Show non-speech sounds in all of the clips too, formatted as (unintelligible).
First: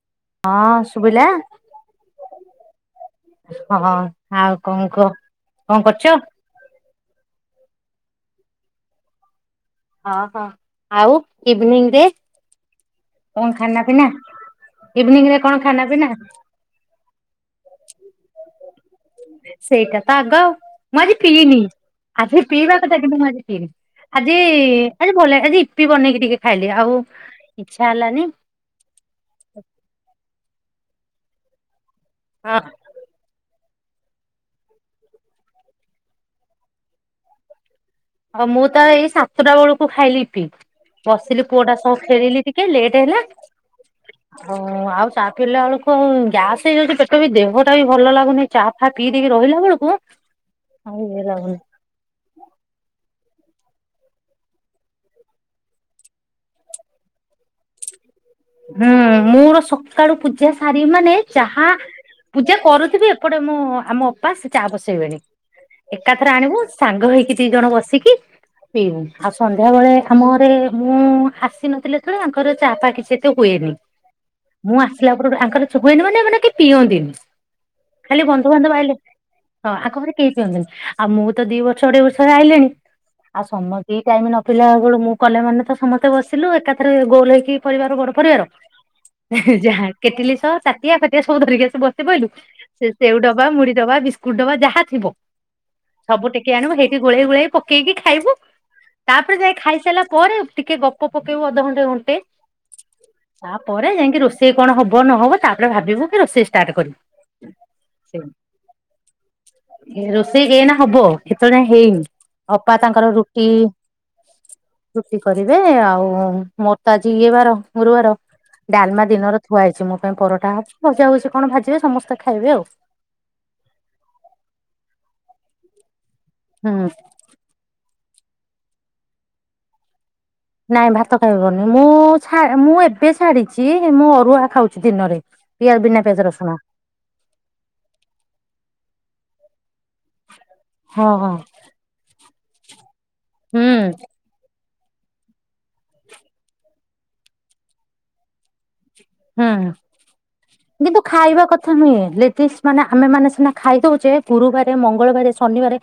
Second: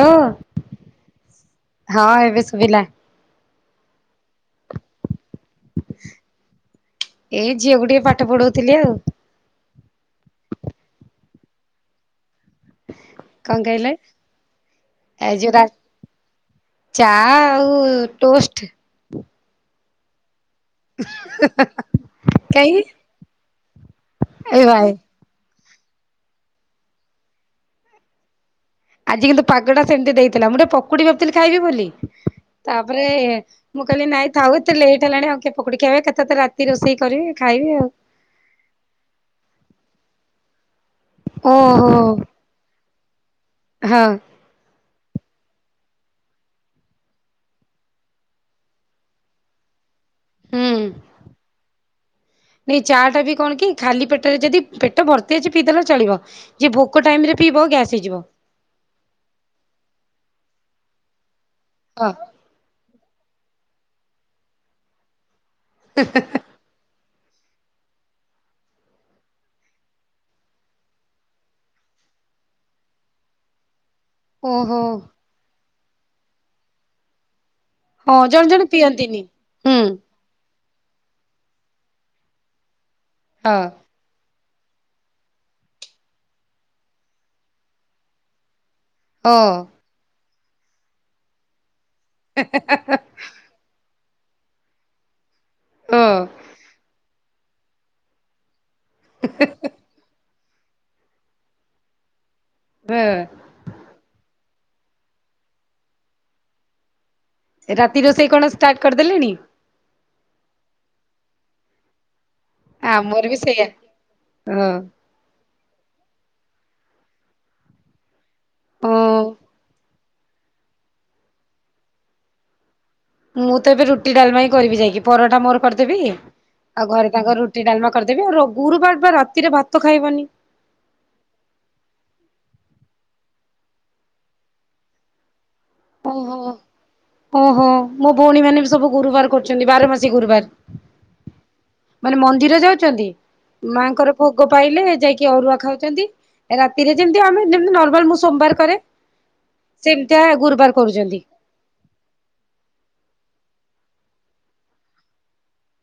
ହ ହଁ ଶୁଭିଲା ହଁ ଏବେ ଶୁଭିଲା ହଁ ଆଉ କଣ କହ କଣ କରୁଛ? ଏଇ ଝିଅକୁ ଟିକେ ପାଠ ପଢଉଥିଲି ଆଉ। ଓହୋ ଆଉ ଇଭିନିଂ ରେ କଣ ଖାନା କହିଲେ ପିନା ଇଭିନିଂ ଏ ରେ ଯୋ କଣ ଖାନା ପିନା ଚା ଆଉ ଟୋଷ୍ଟ, ସେଇଟା ତ ଆଗ ଆଉ, ମୁଁ ଆଜି ପିଇନି ଆଜି ସେ ପିଇବା କାହିଁକି କଥା କିନ୍ତୁ ମୁଁ ଆଜି ପିଇନି। ଆଜି ଏ ଭାଇ ଆଜି ଭଲ ଆଜି, ିଇପି ବନେଇକି ଟିକେ ଖାଇଲି ଆଉ ଇଚ୍ଛା ହେଲାନି ଆଜି କିନ୍ତୁ ପାଗଟା ସେମିତି ଦେଇଥିଲା ମୁଁ ଟିକେ ପ ପକୁଡ଼ି ଭାବୁଥିଲି ଖାଇବି ବୋଲି ଆଉ ତାପରେ ମୁଁ କହିଲି ନାଇଁ ଥାଉ ଏତେ ଲେଟ୍ ହେଲାଣି ଆଉ ପୋଡି ଖାଇବା କଥା ତ ରାତି ରୋଷେଇ କରିବେ ଖାଇବି ଆଉ ହଉ ମୁଁ ତ ଏଇ ସାତଟା ବେଳକୁ ଖାଇଲି ଇପି ବସିଲି ପୁଅଟା ସବୁ ଓହୋ ଖେଳିଲି ଟିକେ ଲେଟ ହେଲା ହଁ ହଁ ଆଉ ଚା ପିଇଲା ବେଳକୁ ଆଉ ଗ୍ୟାସ୍ ହେଇଯାଉଛି ପେଟ ବି ଦେହଟା ବି ଭଲ ଲାଗୁନି ଚା ଫା ପଇ ଦେଇକି ରହିଲା ବେଳକୁ- ହୁଁ ଆଉ ଇଏ ଲାଗୁନି ଚାଟା ବି, କଣ କି ଖାଲି ପେଟରେ ଯଦି ପେଟ ଭର୍ତ୍ତି ଅଛି ପି ଦେଲେ ଚଳିବ ଯିଏ ଭୋକ ଟାଇମରେ ହୁଁ ମୋର ସକାଳୁ ପୂଜା- ଶାରି ମାନେ- ଚାହା ହଁ ପୂଜା କରୁଥିବି ସେପଟେ ମୁଁ ଆମ ଅପା ସେ ଚା ବସେଇବଣି- ଏକାଥରେ ଆଣିବୁ ସାଙ୍ଗ ହେଇଛିି- ଦି ଜଣ ବସିକି ପିଇବୁ ଆଉ ସନ୍ଧ୍ୟାବେଳେ ଆମ ଘରେ ମୁଁ ଆସି ନଥିଲି ଥରେ ର ଚାପା କିଛି ଏତେ ହୁଏନି- ମୁଁ ଓହୋ ଆସିଲା ପରଠୁ ଆଙ୍କର- - ହୁଏନି ମାନେ ମାନେ କି ପିଅନ୍ତିନି- ହଁ ଖାଲି ଜଣେ ଜଣେ ବନ୍ଧୁବାନ୍ଧବ ଆଇଲେ ପିଅନ୍ତିନି ହଁ ହୁଁ ଆଖପଖରେ କେହି ପିଅନ୍ତିନି- ଆଉ ମୁଁ ତ ଦି ବର୍ଷ ଅଢେଇ ବର୍ଷରେ ଆଇଲିଣି ଆଉ ହଁ ସମୟ କି ଟାଇମ ନ- ପିଲା ବେଳୁ ମୁଁ କଲେ ମାନେ ତ ସମସ୍ତେ ବସିଲୁ ଏକାଥରେ- ଗୋଲ ହେଇକି ପରିବାର ବଡ ପରିବାର- ହଁ ଯାହା କେଟିଲ- ତ ଚାଟିଆ ଫାଟିଆ ସବୁ ଧରିକିସ ବସ- ସେ ବହିଲୁ ସେ ସେଉ ଡବା ମୁଡି ଡବା- କଡବା ଯାହା ଥିବ- ହଁ ସବୁ ଟେକି ଆଣିବୁ ହେଇଠି- ଗୋଳେଇ ଗୋଳେଇ ପକେଇକି ଖାଇବୁ- ତାପରେ ଯାଇ ଖାଇସାରିଲା ପରେ- ଟିକେ ଗପ ପକେଇବ ଅଧଘଣ୍ଟେ- (inaudible) ହଁ ତାପରେ ଯାଇକି ରୋଷେଇ- ସେ କଣ ହବ ନହବ ତାପରେ ଭାବିବୁ କି ରୋଷେଇ ଷ୍ଟାର୍ଟ କରିବୁ- ରାତି ରୋଷେଇ କଣ ଷ୍ଟାର୍ଟ କରିଦେଲେଣି? ରୋଷେଇ ଏ ନା ହବ- ଣ ହେଇ- ଅପା ତାଙ୍କର ଆମର ବି ରୁଟି ସେଇଆ ହଁ ରୁଟି କରିବେ ଆଉ- ମ ତ ଆଜି ଇଏ ବାର ଗୁରୁବାର- ଡାଲମା ହଁ ଦିନର ଥୁଆ ହେଇଛି ମୋତେ- ତା ପାଇଁ ପରଟା ହବ ଭଜା ଭଜି କଣ ଭାଜିବେ ସମସ୍ତେ ଖାଇବେ ଆଉ ମୁଁ ତ ଏବେ ରୁଟି ଡାଲମାାଇଁ କରିବି ଯାଇକି ପରଟା ମୋର କରିଦେବି। ହୁଁ ଆଉ ଘରେ ତାଙ୍କ ରୁଟି ଡାଲମା କରିଦେବି ଆଉ ଗୁରୁବାର ବା ରାତିରେ ଭାତ ଖାଇବନି ନାଇଁ ଭାତ ଖାଇବନି ମୁଁ ମୁଁ ଏବେ ଛାଡିଛି ମୁଁ ଅରୁଆ ଖାଉଛି ଦିନରେ ପିଆ ବିନା ପିଆଜ ଓହୋ ରସୁଣ ଓହୋ ମୋ ଭଉଣୀ ମାନେ ବି ସବୁ ଗୁରୁବାର କ? ଛନ୍ତି ବାର ଗୁରୁବାର ହଁ ହଁ ମାନ ମ ଧୀରେ ଯାଉଛନ୍ତି। ହୁଁ ମାଆଙ୍କର ଭୋଗ ପାଇଲେ ଯାଇକି ଅରୁଆ ଖାଉଛନ୍ତି ରାତିରେ ଯେମିତି ଆମେ ଯେ ନର୍ମାଲ ମୁଁ ସୋମବାର କରେ ହୁଁ। ଯେମିତିଆ ଗୁରୁବାର କିନ୍ତୁ କରୁଛନ୍ତି ଖାଇବା କଥା ନୁହେଁ ଲେଡ଼ିଜ ମାନେ ଆମେ ମାନେ ଖାଇ ଦଉଛେ ଗୁରୁବାରେ ମଙ୍ଗଳବାରେ ଶନିବାରେ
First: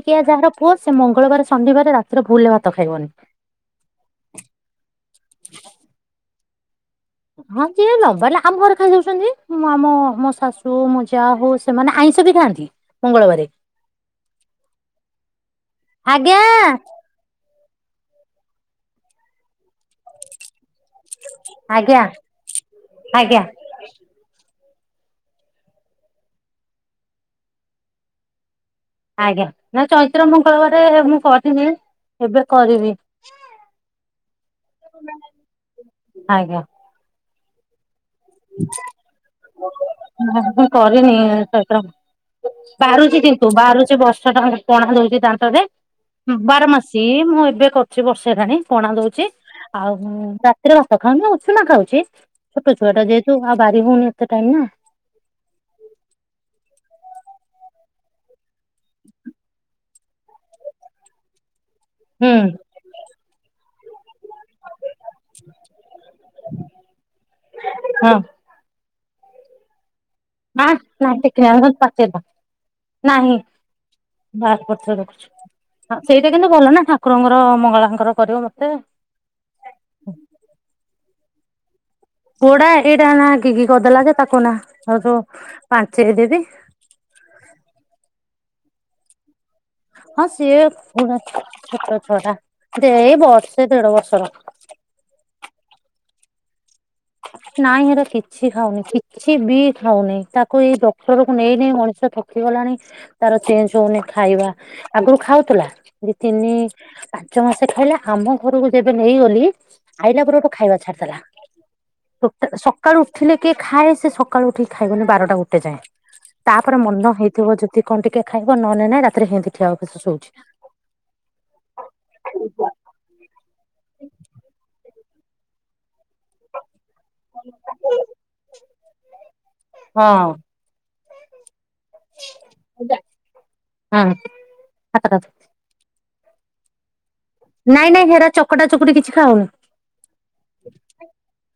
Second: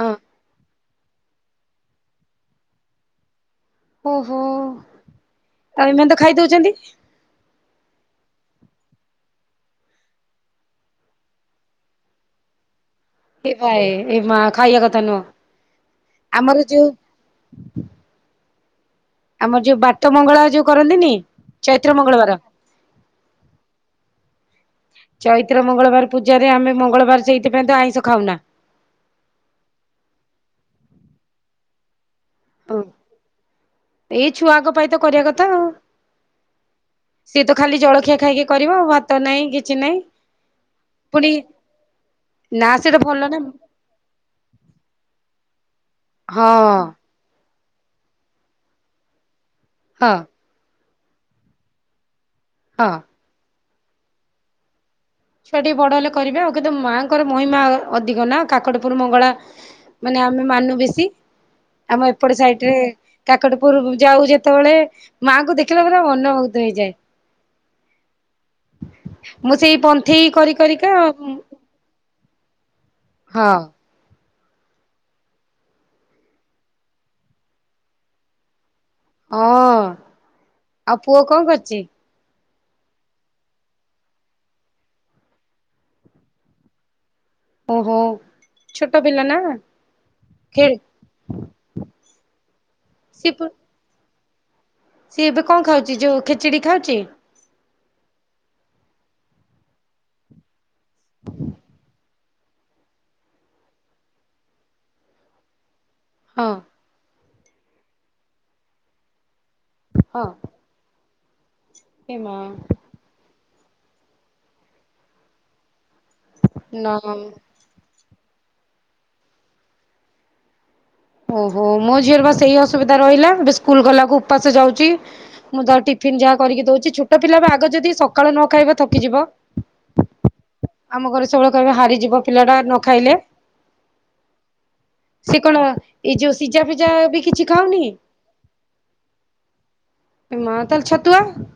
ହଁ। ଯାହାର ପୁଅ ସେ ମଙ୍ଗଳବାରେ ସନିବାରେ ରାତିରେ ଭୁଲରେ ଭାତ ଖାଇବନି ଓହୋ ଏଇନା ତ ଖାଇଦଉଛ। ସେମତି ହଁ ଯିଏ ନ ବାରଲା ଆମ ଘରେ ଖାଇଯାଉଛନ୍ତି, ମୋ ଆମ ମୋ ଶାଶୁ ମୋ ଯା ହଉ ସେମାନେ ଆଇଁଷ ବି ଖାଆନ୍ତି। ମଙ୍ଗଳବାରେ ଏ ଆଏ ଏ ମା ଖାଇବା କଥା ନୁହଁ, ଆଜ୍ଞା ଆମର ଯୋଉ (inaudible) ଆମର ଯୋଉ ବାଟମଙ୍ଗଳା ଯୋଉ କରନ୍ତିନି, ଚୈତ୍ର ଆଜ୍ଞା ମଙ୍ଗଳବାର ଆଜ୍ଞା ଚୈତ୍ର ମଙ୍ଗଳବାର ପୂଜାରେ ଆମେ ମଙ୍ଗଳବାର ସେଇଥି ପାଇଁ ତ ଆଇଁଷ ଖାଉନା। ଆଜ୍ଞା ନା ଚୈତ୍ର ମଙ୍ଗଳବାରେ ମୁଁ କରିଥିନି। ଓ ଏଇ ଛୁଆଙ୍କ ପାଇଁ ତ କରିବା କଥା ଆଉ। ସିଏ ତ ଖାଲି ଜଳଖିଆ ଖାଇକି କରିବ ଆଉ ଭାତ ନାହିଁ କିଛି ନାହିଁ ମୁଁ ବି କରିନି ପୁଣି ଚୈତ୍ର ମା ନା ସେଇଟା ଭଲ ପାରୁଛି ନା କିନ୍ତୁ ବାରୁଛି ବର୍ଷ ଟା ଖଣ୍ଡେ ପଣା ଦଉଚି, ଦା ତରେ ହଁ ବାରମାସି ମୁଁ ଏବେ କରୁଛି ବର୍ଷେ ହେଲାଣି ପଣା ଦଉଚି। ଆଉ ହଁ ହୁଁ ରାତିର ସଖାଳୁ ମୁଁ ଉସୁନା ଖାଉଛି। ଛୋଟ ହଁ। ଛୁଆଟା ଯେ ଆଉ ବାାରି ହଉନି ଏତେ ଟାଇମ୍ ନା ଛୁଆ ଟିକେ ବଡ ହେଲେ କରିବେ ଆଉ କିନ୍ତୁ ମାଆଙ୍କର ମହିମା ଅଧିକ ନା। କାକଟପୁର ମଙ୍ଗଳା ମାନେ ଆମେ ମାନୁ ବେଶୀ ଆମ ନା ଏପଟେ ହୁଁ ସାଇଟରେ କାକଟ ପୂର୍ବ ଯାଉ ଯେତେବେଳେ ମାଙ୍କୁୁ ଦେଖିଲା ପରେ ମନମୁଗ୍ଧ ହେଇଯାଏ। ହଁ ମୁଁ ସେଇ ପନ୍ ମା ନାଇ ଟିକେ ଆଣ ମା ପାତେରବା ନାହିଁ ହଁ ହଁ ସେଇଟା କିନ୍ତୁ ଭଲ ନା ଠାକୁରଙ୍କର ମଙ୍ଗଳାଙ୍କର କରିବ ମୋତେ ହଁ ଆପ୍ ପୁଅ କଣ କରୁଚି? ପୋଡା ଏଇଟା ନା ଗିଗି କରିଦେଲା ଯେ ତାକୁ ନା ସେଉଠୁ ପାଞ୍ଚେଇ ଦେବି। ଓହୋ ଛୋଟ ପିଲା ନା। ହଁ ସିଏ ଖେ ପୁ -ଛୋଟ ଛୁଆ ଟା ଦେ ଏ ସିଏ ପ ବର୍ଷେ ଦେଢ ବର୍ଷର। ସିଏ ଏବେ କଣ ଖାଉଚି ଯୋଉ ଖେଚେଡ଼ି ନାହିଁ ହେରା କିଛି କିଛି ଖାଉନି କିଛି ବି ଖାଉନି ତା ଏଇ ଡ଼କ୍ଟର କୁ ନେଇ ନେଇ ମଣିଷ ଦେଖିଗଲାଣି ତାର ଚେଞ୍ଜ ହଉନି ଖାଇବା ଆଗରୁ ଖାଉଥିଲା। ଦି ହଁ ତିନି ପାଞ୍ଚ ମାସ ଖାଇଲେ ଆମ ଘରକୁ ଯେବେ ନେଇଗଲି ହଁ ଆଇଲା ପରେ ଗୋ ଖାଇବା ଛାଡିଦେଲା ଏ ମା ସକାଳୁ ଉଠିଲେ କିଏ ଖାଏ ସେ ସକାଳୁ ଉଠିକି ଖାଇବନି ବାରଟା ଗୋଟେ ଯାଏ ତାପରେ ନା ମନ ହେଇଥିବ ଯଦି କଣ ଟିକେ ଖାଇବ ନହେଲେ ନାଇଁ ରାତିରେ ହିିନ୍ତି ଠିଆ ଓପାଷ ସୋଉଛି ଓହୋ ମୋ ଝିଅର ବାସ ସେଇ ଅସୁବିଧା ରହିଲା ଏବେ ସ୍କୁଲ ଗଲାକୁ ଉପାସେ ଯାଉଛି। ମୁଁ ଦ ଟଟି ଫନ୍ ଯାହା କରିକି ଦଉଛି ଛୋଟ ପିଲା ବା ଆଗ ଯଦି ସକାଳ ନ ଖାଇବା ଥକିଯିବ ହଁ ଆମ ଘରେ ସବୁ କହେ ହାରିଯିବ ପିଲା ଟା ନ ଖାଇଲେ ହଁ ସେ କଣ ଏ ଯଉ ସିଜା ପିଜା ବି କିଛି ଖାଉନି ନାଇଁ ନାଇଁ ହେରା ଚକଟା ଚକୁଟି କିଛି ଖାଉନି- ଏ ମା ତାହେଲେ ଛତୁଆ-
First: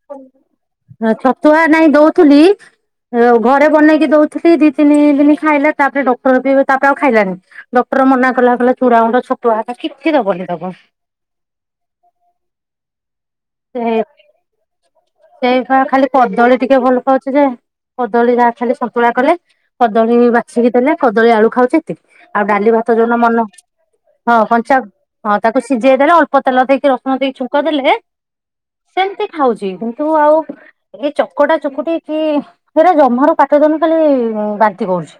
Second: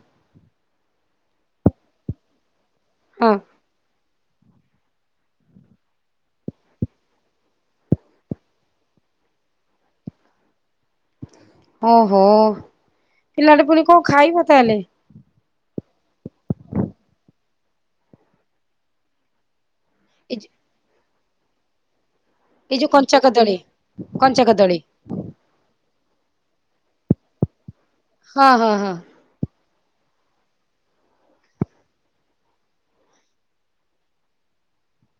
ଛତୁଆ ନାଇଁ ଦଉଥିଲି- ହଁ ଆଉ ଘରେ ବନେଇକି ଦଉଛି- ଟିକେ ଦି ତିନି ଦିନ ଖାଇଲା ତାପରେ ଡକ୍ଟର ବି ତାପରେ ଆଉ ଖାଇଲାନି ଡକ୍ଟର ମନା କଲା ଚୁଡ଼ା ଗୁଣ୍ଡ ଛତୁଆହକା କିଛି ଦବନି ଦେବ- ଓହୋ ପିଲାଟେ ପୁଣି କଣ ଖାଇମ ତାହେଲେ ସେଇଭ ଖାଲି କଦଳୀ ଟିକେ ଭଲ ପାଉଛି ଯେ କଦଳୀ ଯାହା ଖାଲି ସନ୍ତୁଳା କଲେ- କଦଳୀ ଏ ବାଛକି ଦେଲେ- କଦଳୀ ଆଳୁ ଖାଉଛ ଏତିି- ଆଉ ଡାଲି ଏଇ ଭାତ ଯୋଉ କଞ୍ଚା ମନ କଦଳୀ ହଁ କଞ୍ଚା ହଁ ତାକୁ ସିଝେଇ ଦେଲେ ଅଳ୍ପ ତେଲ ଦେଇକି ରସୁଣ ଦେଇକି ଛୁଙ୍କ ଦେଲେ ହଁ ହଁ ହଁ ସେମିତି ଖାଉଛି ଜ ତୁ ଆଉ ଏ ଚକଟା ଚକୁଟି କି ସେରା ଜମାରୁ ପାଟ ଦନ ଖାଲି ବାନ୍ତି କରୁଛି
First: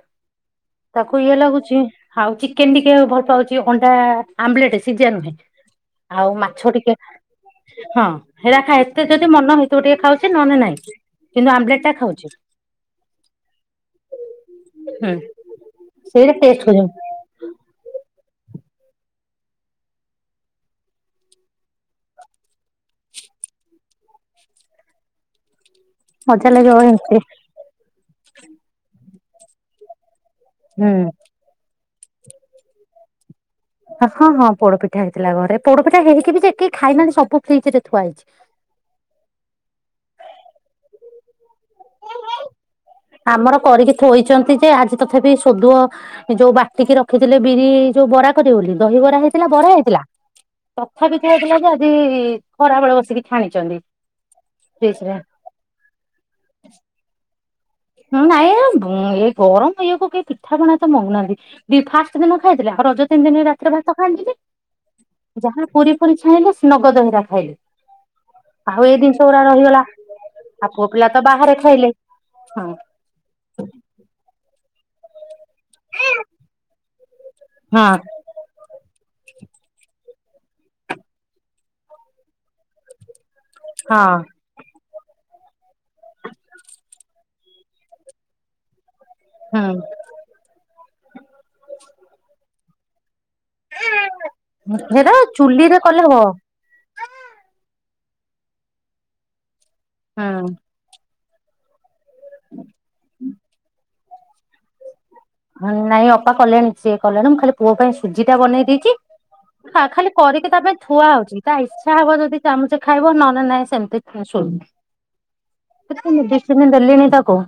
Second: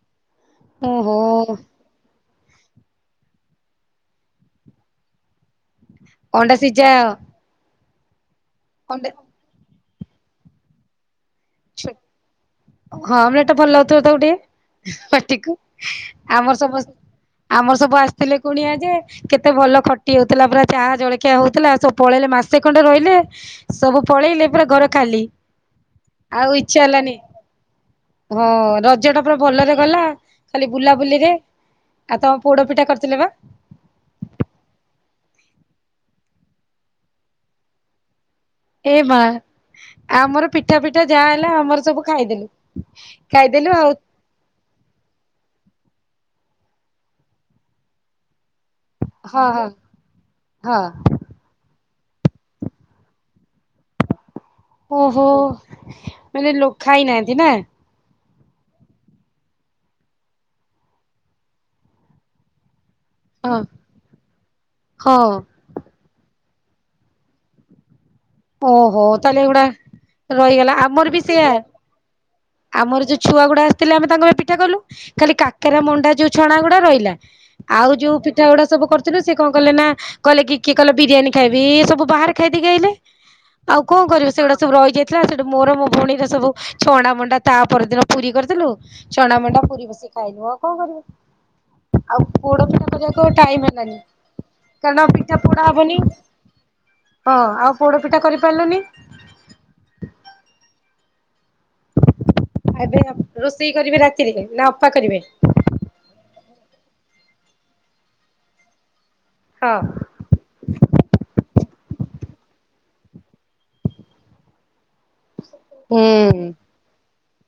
ଓହୋ ତାକୁ ଇଏ ଲାଗୁଛି- ଆଉ ଚିକେନ ଟିକେ ଭଲ ପାଉଛି ଅଣ୍ଡା ଆମ୍ଲେଟ ସିଝା ନୁହେଁ- ଆଉ ଅଣ୍ଡା ମାଛ ସିଝା ଟିକେ ହଁ ହେଇରା ଖା ଏତେ ଅଣ୍ଡା ଯଦି ମନ ହେଇ- ତୁ ଟିକେ ଖାଉଛି, ନହେଲେ ନାଇଁ ଟା ଛୋ, ଖାଉଛି ହଁ ଆମ୍ବଲେଟ ଟା ଭଲ ଲାଗୁଥ ତାକୁ ଟିକେ, ହୁଁ ପାଟିକୁ ସେଇଟା ଟେଷ୍ଟ ଆମର କରି ଆମର ସବୁ ଆସିଥିଲେ କୁଣିଆଜି ଯେ କେତେ ଭଲ ଖଟି ହଉଥିଲା, ପୁରା ଚାହା ଜଳଖିଆ ହଉଥିଲା ସବୁ ପଳେଇଲେ ମାସେ ଖଣ୍ଡେ ରହିଲେ ସବୁ ପଳେଇଲେ ପୁରା ଘର ଖାଲି। ଆଉ ମଜା ଇଚ୍ଛା ଲାଗିବ। ହେଲାନି ଏମିତି, ହଁ ରଜ ଟା ପୁରା ଭଲରେ ଗଲା। ଖାଲି ହୁଁ ବୁଲାବୁଲିରେ। ଆଉ ତମ ପୋଡ ପିଠା କରିଥିଲେ ବା। ହଁ ହଁ ପୋଡପିଠା ହେଇଥିଲା। ଘରେ ପୋଡପିଠା ହେଇକି ବି ଯେ କେହି ଖାଇନାହାନ୍ତି ସବୁ ଫ୍ରିଜ ରେ ଥୁଆ ହେଇଛି। ଏ ମା ଆମର ପିଠା ପିଠା ଯାହା ହେଲା ଆମର ସବୁ ଖାଇଦେଲୁ। ଆମର ଖାଇଦେଲୁ ଆଉ କରିକି ଥୋଇଛନ୍ତି, ଯେ ଆଜି ତଥାପି ଶୋଧୁଅ ଯୋଉ ବାଟିକି ରଖିଥିଲେ। ବିରି ଯୋଉ ବରା ଦହିିବରା ହଁ ହେଇଥିଲା ହଁ ବରା ହେଇଥିଲା ହଁ ତଥାପି ହେଇଥିଲା ଯେ ଖରାବେଳେ ବସିକି ଛାଣିଛନ୍ତି। ଫ୍ରିଜ ରେ ଓହୋ ମାନେ ଲଖା ହେଇ ନାହାନ୍ତି ନା। ହୁଁ ନାଇଁ ଏଇ ଗରମ ଇଏକୁୁ କେ ପିଠାପଣା ତ ମଗୁନାହାନ୍ତି। ଫାଷ୍ଟ ଦିନ ଖାଇଥିଲେ ଆଉ ରଜ ତିନି ଦିନ ହଁ ରାତି୍ର ଭାତ ଖାଆନ୍ତିିନି। ହଁ ଯାହା ପୁରୀ ପୁରୀ ଛାଣିଲ ନଗଦହିରା ଖାଇଲେ। ଆଉ ଏଇ ଓହୋ ଜିନିଷ ତାହେଲେ ଗୁଡା ଏଗୁଡା ରହିଗଲା। ଆଉ ରହିଗଲା ପୁଅ ଆମର ପିଲା ବି ତ ସେଇଆ ବାହାରେ ଖାଇଲେ। ହଁ ଆମର ଯୋଉ ଛୁଆ ଗୁଡ ଆଥିଲେ ଆମେ ତାଙ୍କ ପାଇଁ ପିଠା କଲୁ ଖାଲି କାକେରା ମଣ୍ଡା ଯୋଉ ଛଣା ଗୁଡା ରହିଲା। ହଁ ଆଉ ଯୋଉ ପିଠାଗୁଡା ସବୁ କରି ସେ କଣ କଲେ ନା କହଲେ କି କିଏ କଲେ ବିରିୟାନୀ ଖାଇବି ସବୁ ବାହାରେ ଖାଇଦକି ଆହଲେ। ଆଉ କଣ ହଁ କରିବ ସେଗୁଡା ସବୁ ରହିଯାଇ। ଥିଲା ସେଠୁ ମୋର ମୋ ଭଉଣୀର ସବୁ ଛଣ୍ଡ ମଣ୍ଡା ତା ପରଦିନ ପୁରୀ କରିଥିଲୁ। ଚଛଣା ମଣ୍ଡା ହୁଁ ପୁରୀ -ବସ ଖାଇଦବ ଆଉ କଣ କରିବ ଆଉ, ପୋଡ ପିଠା କ ଟାଇ ହେଲି କାରଣ ହେରା ପିଠା ପଡା ଚୁଲିରେ ହବନି କଲେ ହବ ହଁ ଆଉ ପୋଡ଼ପିଠା କରିପାରିଲନି। ହଁ। ଏବେ ରୋଷେଇ କରିବେ ରାତିରେ ନା ଅପା କରିବେ? ନାଇଁ ଅପା କଲେଣି ସିଏ କଲେଣି ମୁଁ ଖାଲି ପୁଅ ପାଇଁ ସୁଜି ଟା ବନେଇ ଦେଇଛି। ହଁ ଖାଲି କରିକି ତା ପାଇଁ ଥୁଆ ହଉଛି। ଛା, ହବ ଯଦି ଚାମଚ ଖାଇବ ନହେଲେ ନହିଁ ସେମିତି ଶୁଣନି। ହୁଁ କେତେ ମେଡିସିନେ ଦେଲିଣି କ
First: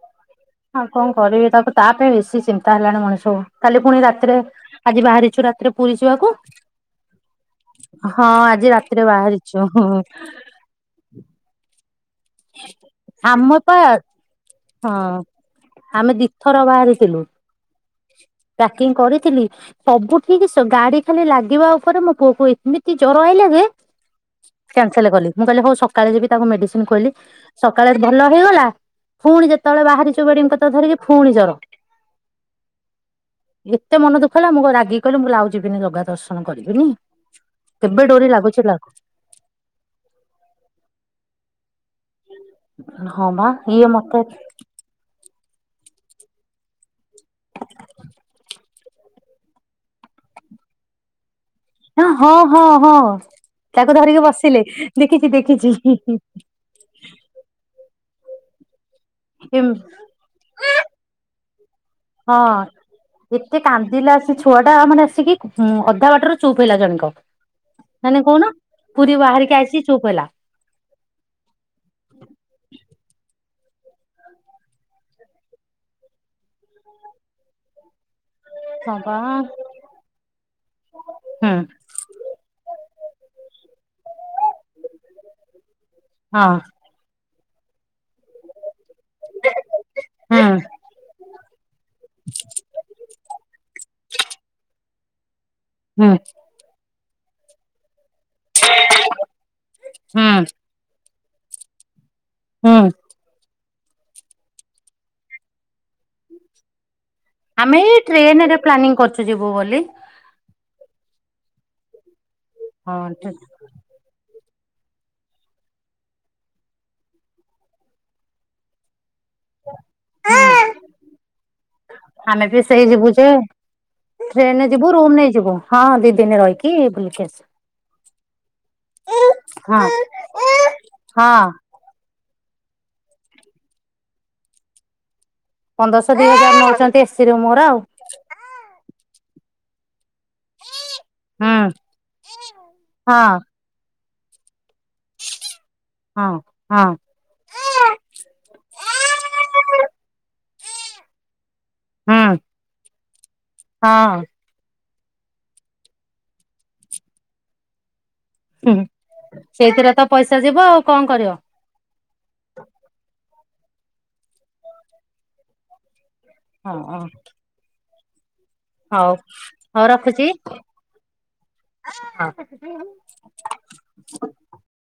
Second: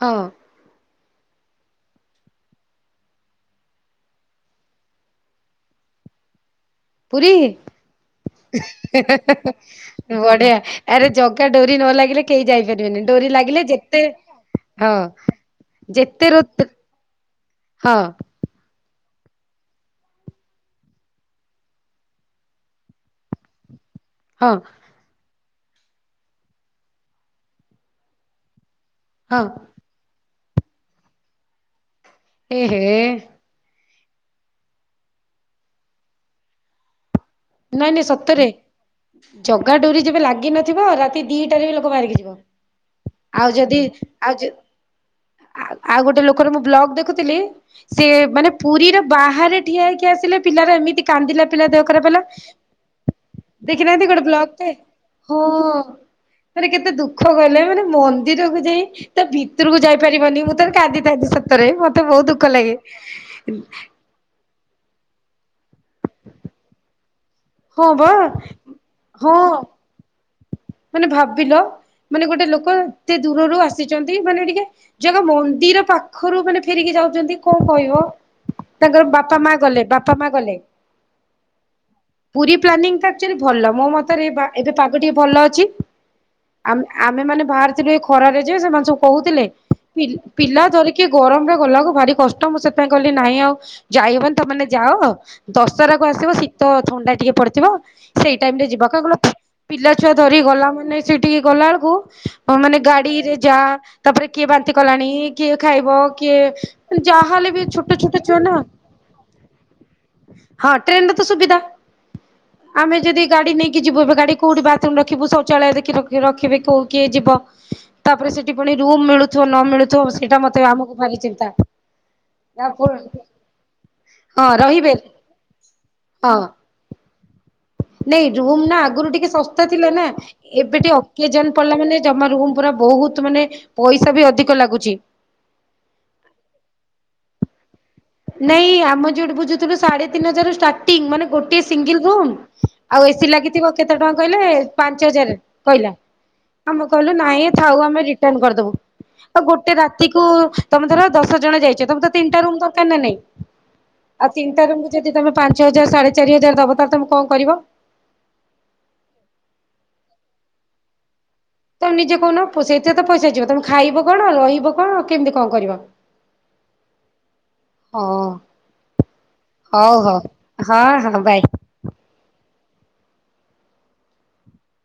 ହଁ। ଆଉ କଣ କରିବି ତାକୁ। ତା ପାଇଁ ବେଶୀ ଚିନ୍ତା ହେଲାଣି ମଣିଷକୁ। କାଲି ପୁଣି ରାତିରେ ଆଜି ବାହାରିଚୁ ରାତିରେ ପୁରୀ ଯିବାକୁ। ପ୍ରୀ। ହଁ ଆଜି ରାତିରେ ବାହାରିଛୁ ହୁଁ ବଢିଆ ଆରେ ଜଗା ଡୋରି ନଲାଗି କେହି ଯାଇପାରିବେନି। ଡୋରି ଆମ ଲାଗିଲେ ପା ଯେତେ ହଁ ଆମେ ଯେତେ ରୋ ଦିଥର ବାହାରିଥିଲୁ। ହଁ। କିଙ୍ଗ କରିଥିଲି। ହୁଁ, ସବୁ ଠିକ ଗାଡି ଖାଲି ଲାଗିବା ଉପରେ ମୋ ପୁଅକୁ ଏମିତି ଜର ଆଇଲା ଯେ ହଁ କ୍ୟାନସଲ କଲି। ମୁଁ କହିଲି ହଉ ସକାଳେ ଯିବି ତାକୁ ମେଡିସିନ ଖୁଏଇଲି। ସକାଳେ ଭଲ ହେଇଗଲା। ହଁ ପୁଣି ଯେତେବେଳେ ବାହାରିଚୁ, ବେଡିେଙ୍ଗ୍ ତ ଧରିକି ଫୁଣି ଜର ଏହେ। ଏତେ ମନ ଦୁଃଖ ହେଲା ମୁଁ ରାଗିକି କହିଲି, ମୁଁ ଆଉ ଯିବିନି ଜଗା ଦର୍ଶନ କରିବିନି। ନାଇଁ କେବେ ନାଇଁ ଡୋରି ସତରେ ଲାଗୁଛି ଲାଗୁ ଜଗା ଡୋରି ଯେବେ ଲାଗି ନଥିବ ରାତି ଦିଟାରେ ହେଲେ ବହା ମରିକି ଯିବ ହଁ ବା ଆଉ ଯଦି ଇଏ ମତେ ଆଉ ଆ-ଆଉ ଗୋଟେ ଲୋକର ମୁଁ ବ୍ଲଗ ଦେଖୁଥିଲି, ସେ ମାନେ ପୁରୀର ବାହାରେ ଠିଆ ହେଇକି ଆସିଲେ ପିଲାର ଏମିତି କାନ୍ଦିଲା। ପିଲା ଦେହ ଖରାପ ହେଲା। ହଁ ହଁ ହଁ, ତାକୁ ଦେଖିନାହାନ୍ତି ଧରିକି ଗୋଟେ ବସିଲେ ବ୍ଲଗଟେ ଦେଖିଚି ହଁ ଦେଖିଚି। ମନ୍ଦିର କୁ ଯାଇ ତା ଭିତରକୁ ଯାଇ ପାରିବନି ମୁଁ ଥରେ କାନ୍ଦିଥାଏ ସ ରେ। ହଁ ଏତେ କାନ୍ଦିଲେ ଆସିଛୁ। ଛୁଆ ଟା ମାନେ ଆସିକି ଅଧା ବାଟର ଚୁପ୍ ହେଇଲା ଜାଣି କହ। ହଁ ବା ମାନେ କହୁନ ପୁରୀ ହଁ ବାହାରିକି ଆସିି ଚୁପ ହେଇଲା। ମାନେ ଭାବିଲ ମାନେ ଗୋଟେ ଲୋକ ଏତେ ଦୂରରୁ ଆସି ଆସିଛନ୍ତି ମାନେ ଟିକେ ଯକ ମନ୍ଦିର ପାଖରୁ ମାନେ ଫେରିକି ଯାଉଛନ୍ତି କଅଁ କହିବ। ହଁ ତାଙ୍କର ବା ବାପା ମା ଗଲେ ବାପା ମା ଗଲେ। ହୁଁ ପୁରୀ ପ୍ଲାନିଂଟା ଆକ୍‌ଚୁଲି ଭଲ ମୋ ମତରେ ଏବେ ପାଗ ଟିକେ ଭଲ ଅ କିକ୍ ହଁ ଆମେ ଆମେମାନେ ଛି ବାହାରିଥିଲି। ଖରାରେ ଯେ ସେମାନେ ସବୁ କହୁଥିଲେ ପି ହୁଁ ପିଲା ଧରିକି ରେ ଗରମରେ ଗୋଲା କୁ ଭାରି କଷ୍ଟ ମୁଁ ସେଥିାଇଁ କହିଲି ନାହିଁ ଆଉ ଯାଇହବନି ତମାନେ ଯାଅ? ଦଶରାକୁ ହୁଁ ଆସିବ ଶୀତ ଥଣ୍ଡା ଟିକେ ପଡିଥିବ? ସେଇ ଟାଇମ ରେ ଯିବା କେବଳ କହିଲ ପିଲ ଛୁଆ ଧରି ହୁଁ ଗଲା ମାନେ ସେଟିକି ଗଲାବେଳକୁ ହଁ ମାନେ ହୁଁ ଗାଡିରେ ଯା ତାପରେ କିଏ ବାନ୍ତି କଲାଣି କିଏ ଖାଇବ କିଏ ଯାହାହେଲେ ବି ଆମେ ଛୋଟ ଏଇ ଛୋଟ ଛୁଆ ନା ଟ୍ରେନରେ ପ୍ଲାନିଂ କରିଚୁ ଯିବୁ ବୋଲି। ସୁ ସୁୁବିଧା। ହଁ ଆମେ ଯଦି ଗାଡି ନେଇକି ଯିବୁ ଏ ଗାଡି କୋ। (unintelligible) ଥୁମ୍ ରଖିବୁ ଶୌଚାଳୟ ଦେଖି ରଖ ରଖିବି କୋଉ କିଏ ଯିବ ତାପରେ ସେଠି ପୁଣି ରୁମ ମିଳୁ ଥିବ ନମିଳୁ ଥିବ ସେଇଟା ମତେ ଆମକୁ ଭାରି ଚିନ୍ତା। ଆମେ ବି ସେଇ ଯିବୁ ଯେ ହଁ ଟ୍ରେନରେ ଯିବୁ ରହିବେ ରୁମ ନେଇଯିବୁ ହଁ ଦି ଦିନ ହଁ ରହିକି ବୁଲିକି ଆସିବୁ ନାଇ ରୁ ନା ଆଗରୁ ଟିକେ ସ ହଁ ଥିଲେ ନା ଏବେ ଟିକେ ହଁ ଅକେଜନ ପଡିଲା ମାନେ ଜମା ରୁମ ପୁରା ବହୁତ ମାନେ ପଇସା ବି ଅଧିକ ଲାଗୁଚି। ପନ୍ଦରଶହ ଦିଇ ହଜାର ନେଉଚନ୍ତି ଏସିି ରୁମ ଗୁରା ଆଉ। ନାଇଁ ଆମ ଯଉଠି ବୁଝୁଥିଲୁ ସାଢେ ତିନି ହାଜାର ରୁ ଷ୍ଟାର୍ଟିଂ ମାନେ ଗୋଟେ ହୁଁ ସିଙ୍ଗଲ ରୁମ୍ ଆଉ ଏସି ହଁ ଲାଗିଥିବ କେ କେତେ ଟଙ୍କା କହିଲେ? ପାଞ୍ଚ ହଜାର କହିଲା। ହଁ ଆମେ ହଁ କହିଲୁ ନାଇଁ ଥାଉ ଆମେ ରିଟର୍ନ କରିଦବୁ। ଆଉ ଗୋଟେ ରାତିକୁ ତମେ ଧର ଦଶ ଜଣ ଯାଇ ଚ, ତମେ ତ ତିନିଟା ହୁଁ ର ନା ନାଇ, ହଁ ଆଉ ଚିନ୍ତା ତଙ୍କୁ ଯଦି ତମେ ପାଞ୍ଚ ହଜାର, ସାଢେ ଚାରି ହଜାର ଦବ, ତାହେଲେ ତମେ କଣ କରିବ? ହୁଁ ସେଇଥିରେ ତ ପଇସା ଯିବ ଆଉ କଣ କରିବ? ତ ନିଜେ କହନ, ସେଥିରେ ତ ପଇସା ଯିବ। ତେଣୁ ଖାଇବ କଣ? ରହିବ କଣ? କେମିତି କଣ କରିବ? ହଁ ହଁ ହଁ ହଉ ହଉ ରଖୁଛି ହଁ ହଁ ବାଏ। ହୁଁ